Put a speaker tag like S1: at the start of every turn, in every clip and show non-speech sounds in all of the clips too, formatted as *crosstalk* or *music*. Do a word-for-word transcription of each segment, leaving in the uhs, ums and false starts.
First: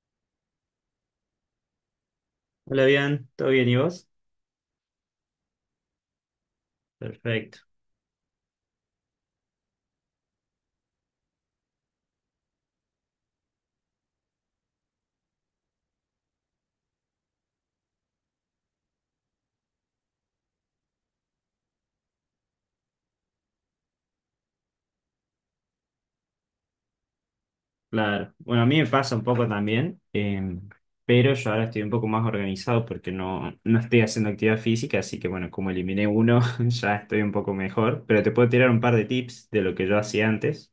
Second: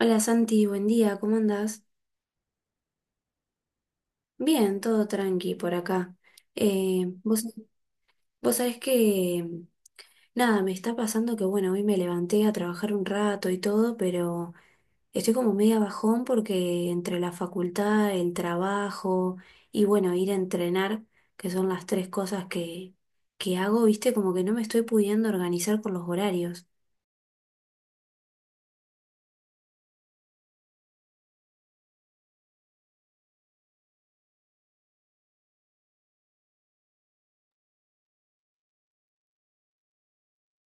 S1: Hola Santi, buen día, ¿cómo andás?
S2: Hola, bien, ¿todo bien y vos?
S1: Bien, todo tranqui por acá. Eh, vos,
S2: Perfecto,
S1: vos sabés que, nada, me está pasando que, bueno, hoy me levanté a trabajar un rato y todo, pero estoy como media bajón porque entre la facultad, el trabajo y, bueno, ir a entrenar, que son las tres cosas que, que hago, viste, como que no me estoy pudiendo organizar con los horarios.
S2: claro. Bueno, a mí me pasa un poco también, eh, pero yo ahora estoy un poco más organizado porque no, no estoy haciendo actividad física, así que bueno, como eliminé uno, *laughs* ya estoy un poco mejor, pero te puedo tirar un par de tips de lo que yo hacía antes,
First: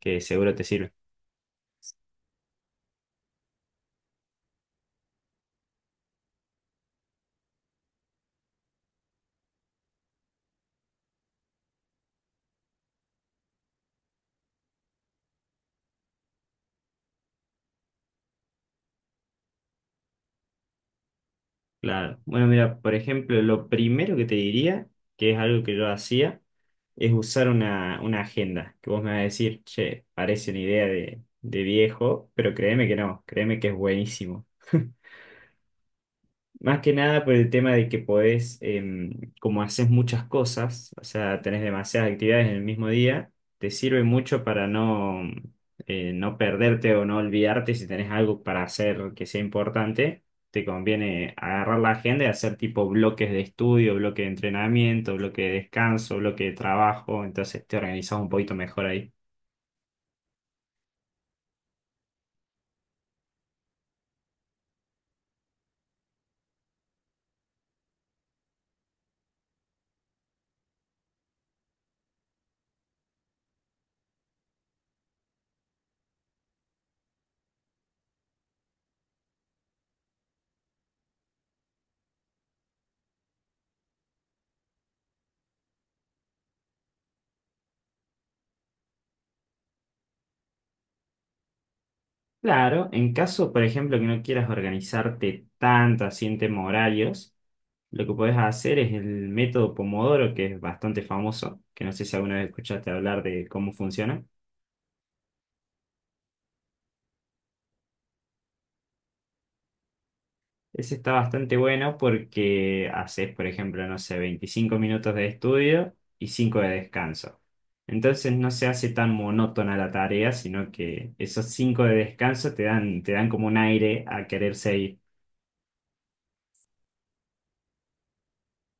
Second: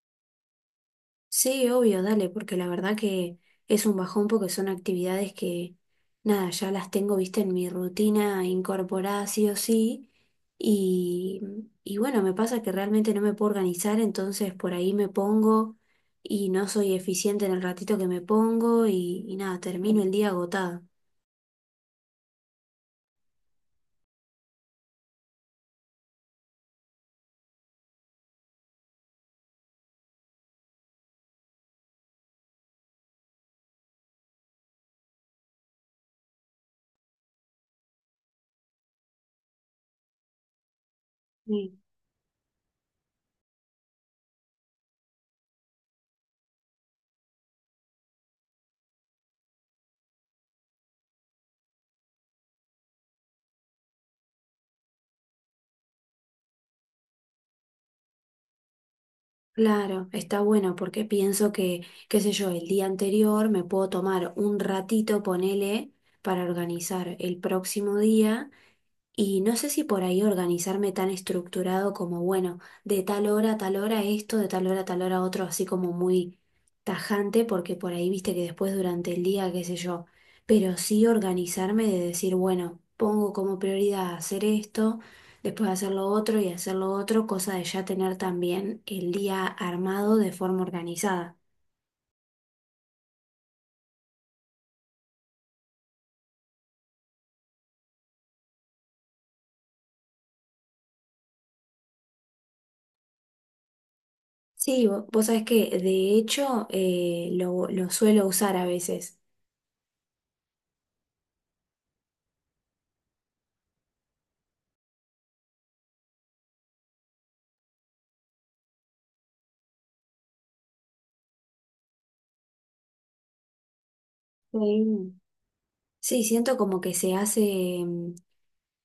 S2: que seguro te sirve.
S1: Sí, obvio, dale, porque la verdad que es un bajón porque son actividades que, nada, ya las tengo, viste, en mi rutina incorporada sí o sí. Y, y bueno, me pasa que realmente no me puedo organizar, entonces por ahí me pongo y no soy eficiente en el ratito que me pongo y, y nada, termino el día agotada.
S2: Claro. Bueno, mira, por ejemplo, lo primero que te diría, que es algo que yo hacía, es usar una, una agenda, que vos me vas a decir, che, parece una idea de, de viejo, pero créeme que no, créeme que es buenísimo. Más que nada por el tema de que podés, em, como haces muchas cosas, o sea, tenés
S1: Sí.
S2: demasiadas actividades en el mismo día, te sirve mucho para no, eh, no perderte o no olvidarte si tenés algo para hacer que sea importante. Te conviene agarrar la agenda y hacer tipo bloques de estudio, bloque de entrenamiento, bloque de descanso, bloque de trabajo, entonces te organizás un poquito mejor ahí.
S1: Claro, está bueno porque pienso que, qué sé yo, el día anterior me puedo tomar un ratito, ponele, para organizar el próximo día. Y no sé si por ahí organizarme tan estructurado como, bueno, de tal hora a tal hora esto, de tal hora a tal hora otro, así como muy tajante, porque por ahí viste que después durante el día, qué sé yo, pero sí organizarme de decir, bueno, pongo como prioridad hacer esto, después hacer lo otro y hacer lo otro, cosa de ya tener también el día armado de forma organizada.
S2: Claro, en caso, por ejemplo, que no quieras organizarte tanto así en tema horarios. Lo que podés hacer es el método Pomodoro, que es bastante famoso, que no sé si alguna vez escuchaste hablar de cómo funciona.
S1: Sí, vo- vos sabés que de hecho eh, lo, lo suelo usar a veces.
S2: Ese está bastante bueno porque haces, por ejemplo, no sé, veinticinco minutos de estudio y cinco de descanso. Entonces no se hace tan monótona la tarea, sino que esos cinco de descanso te dan, te dan como un aire a querer seguir.
S1: Sí. Sí, siento como que se hace, mm,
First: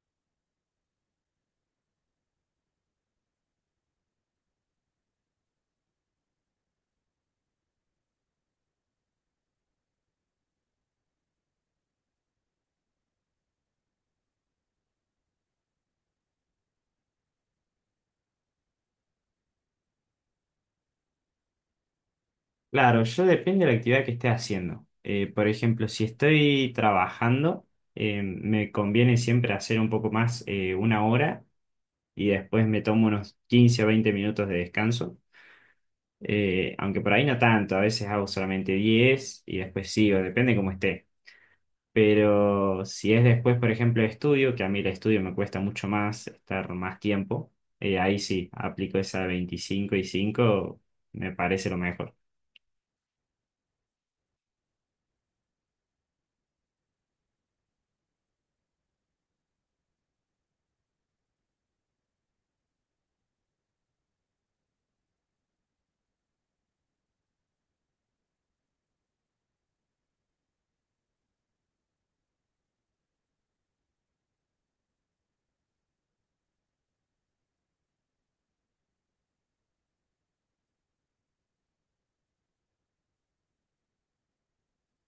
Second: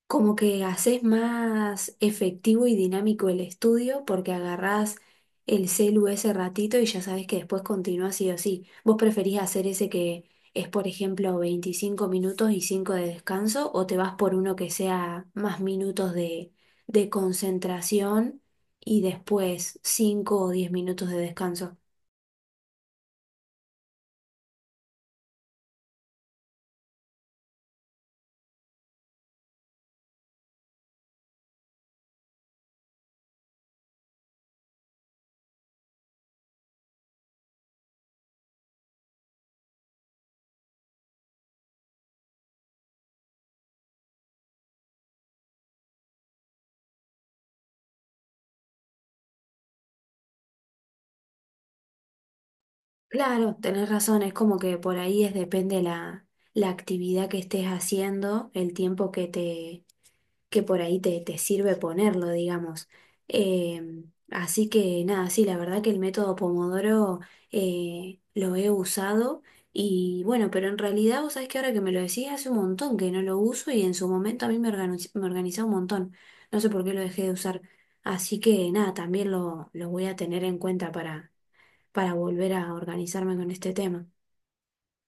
S1: como que haces más efectivo y dinámico el estudio porque agarrás el celu ese ratito y ya sabes que después continúa sí o sí. ¿Vos preferís hacer ese que es, por ejemplo, veinticinco minutos y cinco de descanso o te vas por uno que sea más minutos de, de concentración y después cinco o diez minutos de descanso?
S2: Claro, yo depende de la actividad que esté haciendo. Eh, por ejemplo, si estoy trabajando, eh, me conviene siempre hacer un poco más, eh, una hora y después me tomo unos quince o veinte minutos de descanso. Eh, aunque por ahí no tanto, a veces hago solamente diez y después sigo, depende cómo esté. Pero si es después, por ejemplo, de estudio, que a mí el estudio me cuesta mucho más estar más tiempo, eh, ahí sí, aplico esa veinticinco y cinco me parece lo mejor.
S1: Claro, tenés razón, es como que por ahí es depende la, la actividad que estés haciendo, el tiempo que te, que por ahí te, te sirve ponerlo, digamos. Eh, así que nada, sí, la verdad que el método Pomodoro eh, lo he usado y bueno, pero en realidad vos sabés que ahora que me lo decís hace un montón que no lo uso y en su momento a mí me organiz- me organizaba un montón. No sé por qué lo dejé de usar. Así que nada, también lo, lo voy a tener en cuenta para volver a organizarme con este tema.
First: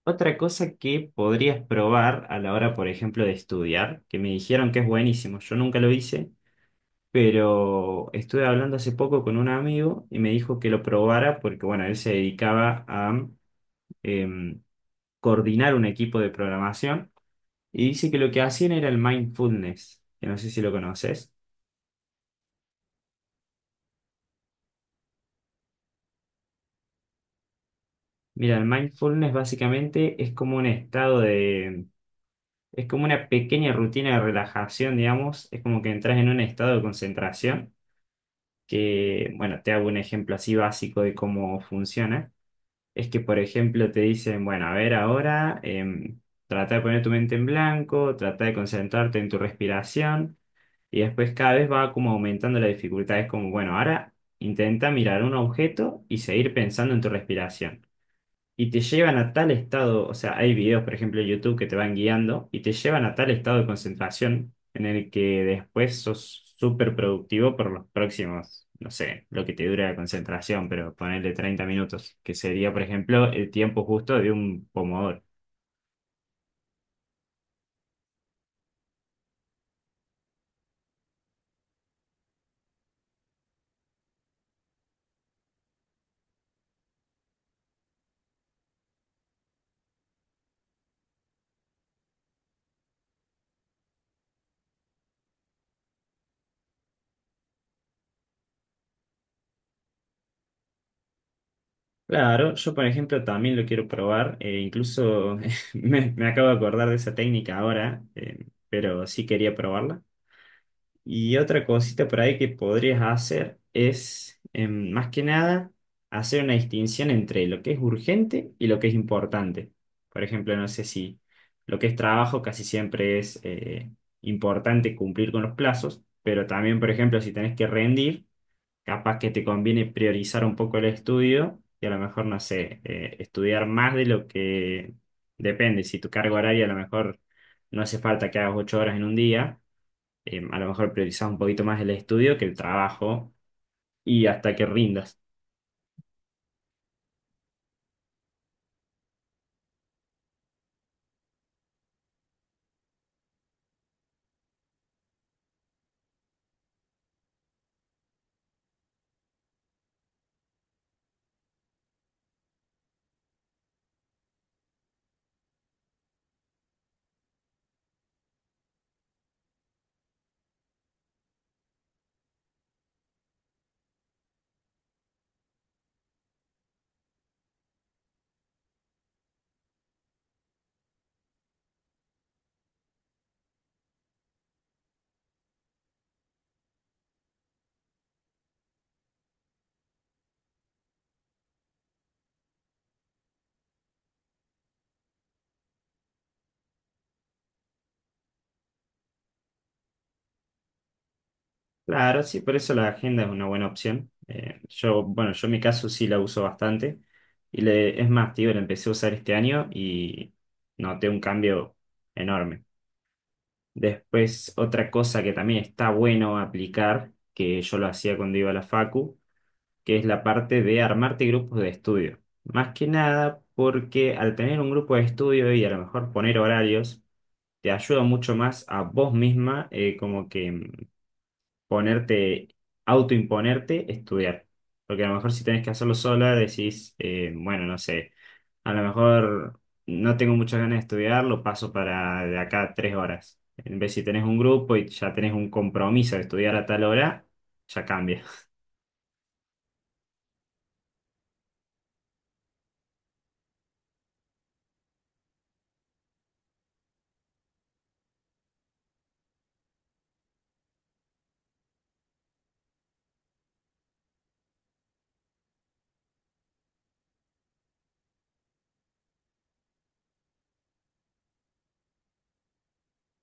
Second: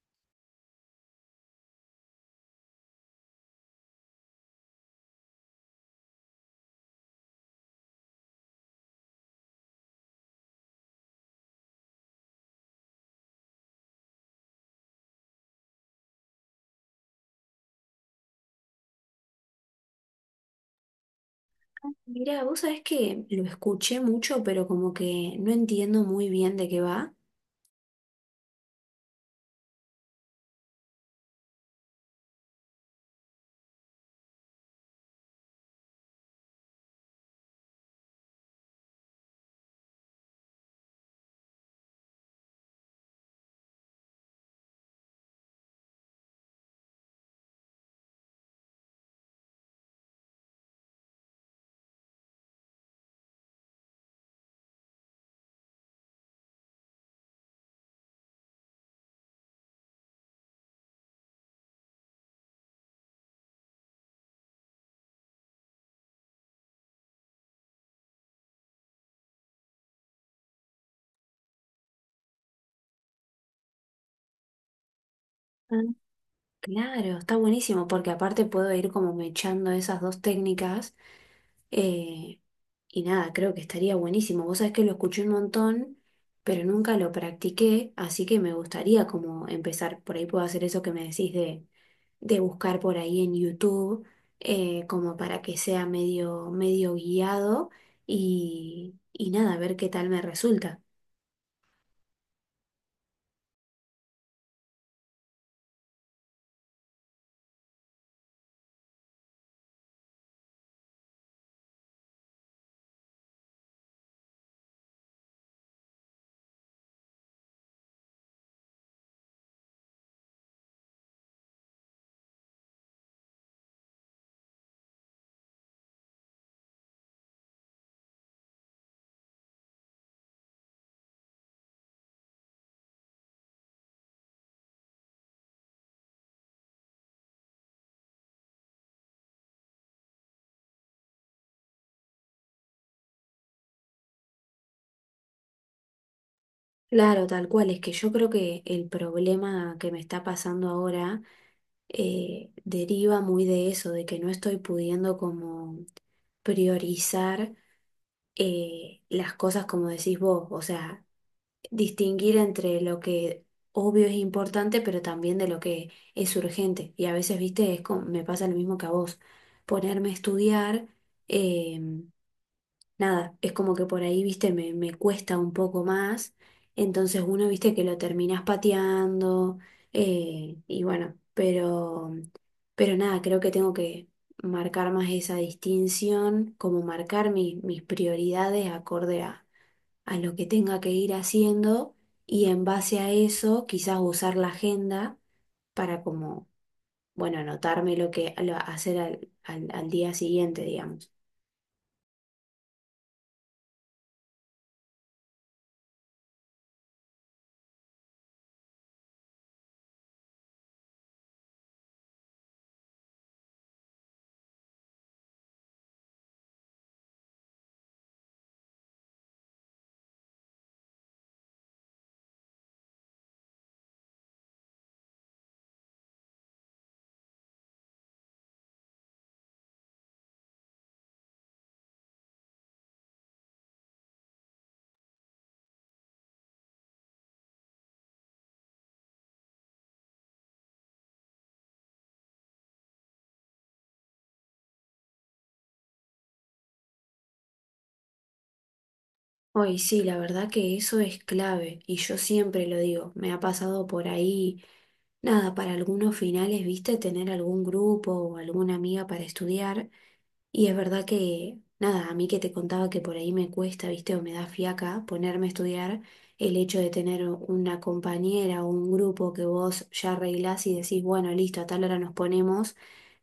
S2: Otra cosa que podrías probar a la hora, por ejemplo, de estudiar, que me dijeron que es buenísimo, yo nunca lo hice, pero estuve hablando hace poco con un amigo y me dijo que lo probara porque, bueno, él se dedicaba a em, coordinar un equipo de programación y dice que lo que hacían era el mindfulness, que no sé si lo conoces.
S1: Mirá, vos sabés que lo escuché mucho, pero como que no entiendo muy bien de qué va.
S2: Mira, el mindfulness básicamente es como un estado de... Es como una pequeña rutina de relajación, digamos, es como que entras en un estado de concentración, que, bueno, te hago un ejemplo así básico de cómo funciona. Es que, por ejemplo, te dicen, bueno, a ver ahora, em, trata de poner tu mente en blanco, trata de concentrarte en tu respiración y después cada vez va como aumentando la dificultad. Es como, bueno, ahora intenta mirar un objeto y seguir pensando en tu respiración y te llevan a tal estado, o sea, hay videos, por ejemplo, en YouTube que te van guiando y te llevan a tal estado de concentración en el que después sos súper productivo por los próximos, no sé, lo que te dure la concentración, pero ponerle treinta minutos, que sería, por ejemplo, el tiempo justo de un pomodoro.
S1: Ah, Claro, está buenísimo, porque aparte puedo ir como mechando esas dos técnicas. Eh, y nada, creo que estaría buenísimo. Vos sabés que lo escuché un montón, pero nunca lo practiqué, así que me gustaría como empezar. Por ahí puedo hacer eso que me decís de, de buscar por ahí en YouTube, eh, como para que sea medio, medio guiado y, y nada, ver qué tal me resulta.
S2: Claro, yo por ejemplo también lo quiero probar, eh, incluso *laughs* me, me acabo de acordar de esa técnica ahora, eh, pero sí quería probarla. Y otra cosita por ahí que podrías hacer es, em, más que nada, hacer una distinción entre lo que es urgente y lo que es importante. Por ejemplo, no sé si lo que es trabajo casi siempre es eh, importante cumplir con los plazos, pero también, por ejemplo, si tenés que rendir, capaz que te conviene priorizar un poco el estudio y a lo mejor, no sé, eh, estudiar más de lo que depende. Si tu carga horaria a lo mejor no hace falta que hagas ocho horas en un día eh, a lo mejor priorizás un poquito más el estudio que el trabajo y hasta que rindas.
S1: Claro, tal cual, es que yo creo que el problema que me está pasando ahora eh, deriva muy de eso, de que no estoy pudiendo como priorizar, eh, las cosas como decís vos, o sea, distinguir entre lo que obvio es importante, pero también de lo que es urgente. Y a veces, viste, es como, me pasa lo mismo que a vos, ponerme a estudiar. em, Nada, es como que por ahí, viste, me, me cuesta un poco más. Entonces uno, viste, que lo terminás pateando. Eh, y bueno, pero, pero nada, creo que tengo que marcar más esa distinción, como marcar mi- mis prioridades acorde a, a lo que tenga que ir haciendo. Y en base a eso, quizás usar la agenda para como, bueno, anotarme lo que lo- hacer al al- al día siguiente, digamos.
S2: Claro, sí, por eso la agenda es una buena opción. Eh, yo, bueno, yo en mi caso sí la uso bastante. Y le, es más, tío, la empecé a usar este año y noté un cambio enorme. Después, otra cosa que también está bueno aplicar, que yo lo hacía cuando iba a la facu, que es la parte de armarte grupos de estudio. Más que nada porque al tener un grupo de estudio y a lo mejor poner horarios, te ayuda mucho más a vos misma, eh, como que mm, ponerte, autoimponerte, estudiar. Porque a lo mejor si tenés que hacerlo sola, decís, eh, bueno, no sé, a lo mejor no tengo muchas ganas de estudiar, lo paso para de acá a tres horas. En vez si tenés un grupo y ya tenés un compromiso de estudiar a tal hora, ya cambia.
S1: Hoy sí, la verdad que eso es clave y yo siempre lo digo, me ha pasado por ahí, nada, para algunos finales, viste, tener algún grupo o alguna amiga para estudiar y es verdad que, nada, a mí que te contaba que por ahí me cuesta, viste, o me da fiaca ponerme a estudiar, el hecho de tener una compañera o un grupo que vos ya arreglás y decís, bueno, listo, a tal hora nos ponemos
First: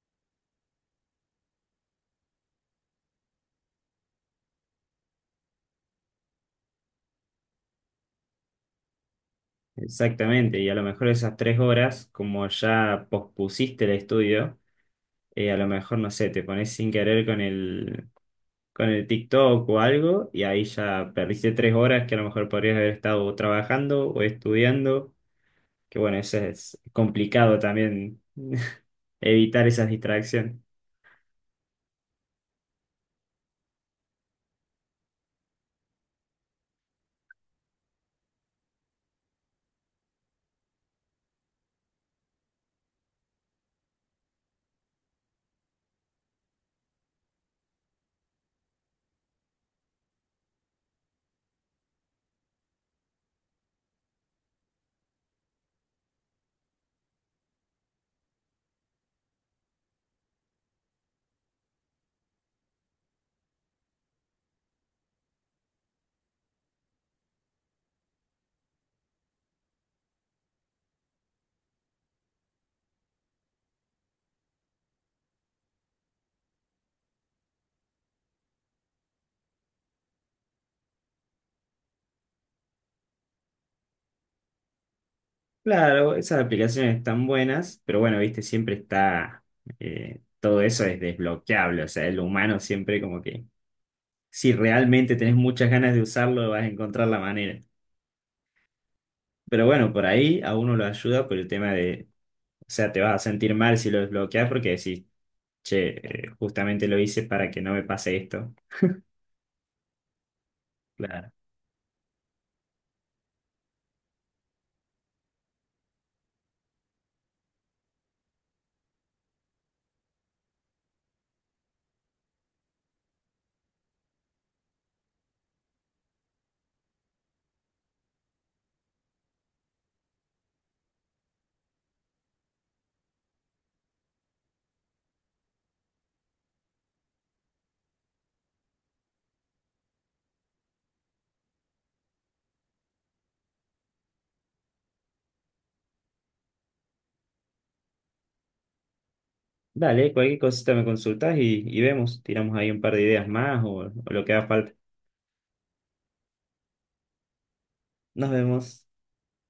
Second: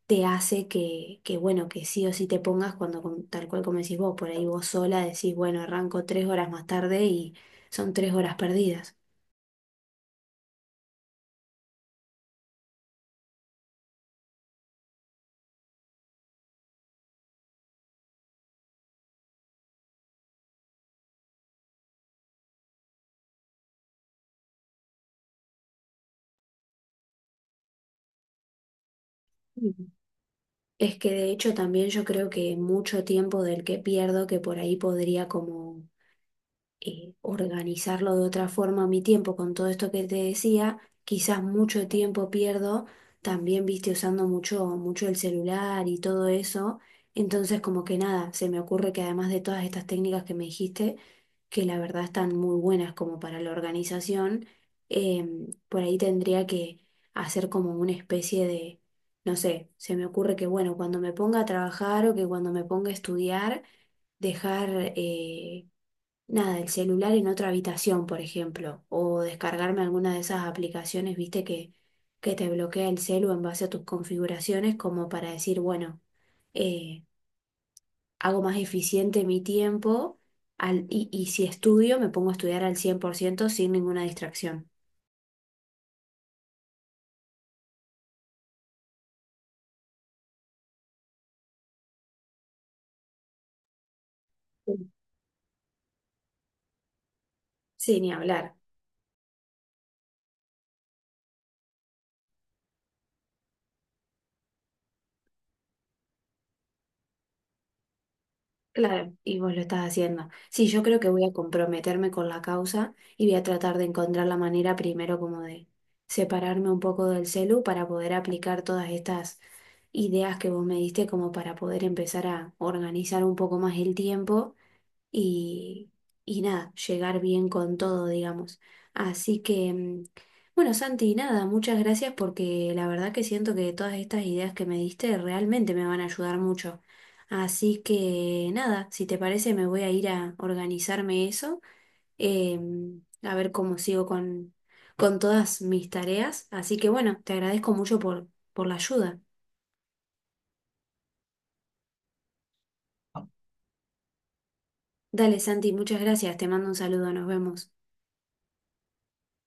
S1: te hace que, que, bueno, que sí o sí te pongas cuando, com- tal cual como decís vos, por ahí vos sola decís, bueno, arranco tres horas más tarde y son tres horas perdidas.
S2: *laughs* Exactamente, y a lo mejor esas tres horas, como ya pospusiste el estudio, eh, a lo mejor, no sé, te pones sin querer con el, con el TikTok o algo y ahí ya perdiste tres horas que a lo mejor podrías haber estado trabajando o estudiando, que bueno, eso es complicado también *laughs* evitar
S1: Mm.
S2: esas distracciones.
S1: Es que de hecho también yo creo que mucho tiempo del que pierdo, que por ahí podría como eh, organizarlo de otra forma mi tiempo con todo esto que te decía, quizás mucho tiempo pierdo también, viste, usando mucho, mucho el celular y todo eso. Entonces, como que nada, se me ocurre que además de todas estas técnicas que me dijiste, que la verdad están muy buenas como para la organización, em, por ahí tendría que hacer como una especie de, no sé, se me ocurre que bueno, cuando me ponga a trabajar o que cuando me ponga a estudiar, dejar eh, nada, el celular en otra habitación, por ejemplo, o descargarme alguna de esas aplicaciones, viste, que, que te bloquea el celu en base a tus configuraciones, como para decir, bueno, eh, hago más eficiente mi tiempo al, y, y si estudio, me pongo a estudiar al cien por ciento sin ninguna distracción.
S2: Claro, esas aplicaciones están buenas, pero bueno, viste, siempre está, eh, todo eso es desbloqueable, o sea, el humano siempre como que, si
S1: Sí,
S2: realmente tenés muchas ganas de usarlo, vas a encontrar la manera.
S1: sí, ni hablar.
S2: Pero bueno, por ahí a uno lo ayuda por el tema de, o sea, te vas a sentir mal si lo desbloqueas porque decís, che, eh, justamente lo hice para que no me pase esto.
S1: Claro, y vos lo estás haciendo. Sí, yo creo que voy
S2: Claro.
S1: a comprometerme con la causa y voy a tratar de encontrar la manera primero como de separarme un poco del celu para poder aplicar todas estas ideas que vos me diste como para poder empezar a organizar un poco más el tiempo y, y nada, llegar bien con todo, digamos. Así que, mm, bueno, Santi, nada, muchas gracias porque la verdad que siento que todas estas ideas que me diste realmente me van a ayudar mucho. Así que, nada, si te parece me voy a ir a organizarme eso, eh, a ver cómo sigo con, con todas mis tareas. Así que, bueno, te agradezco mucho por, por la ayuda.
S2: Dale, cualquier cosita me consultás y, y vemos. Tiramos ahí un par de ideas más o o lo que haga falta.
S1: Dale, Santi, muchas gracias, te mando un saludo, nos vemos.
S2: Nos vemos.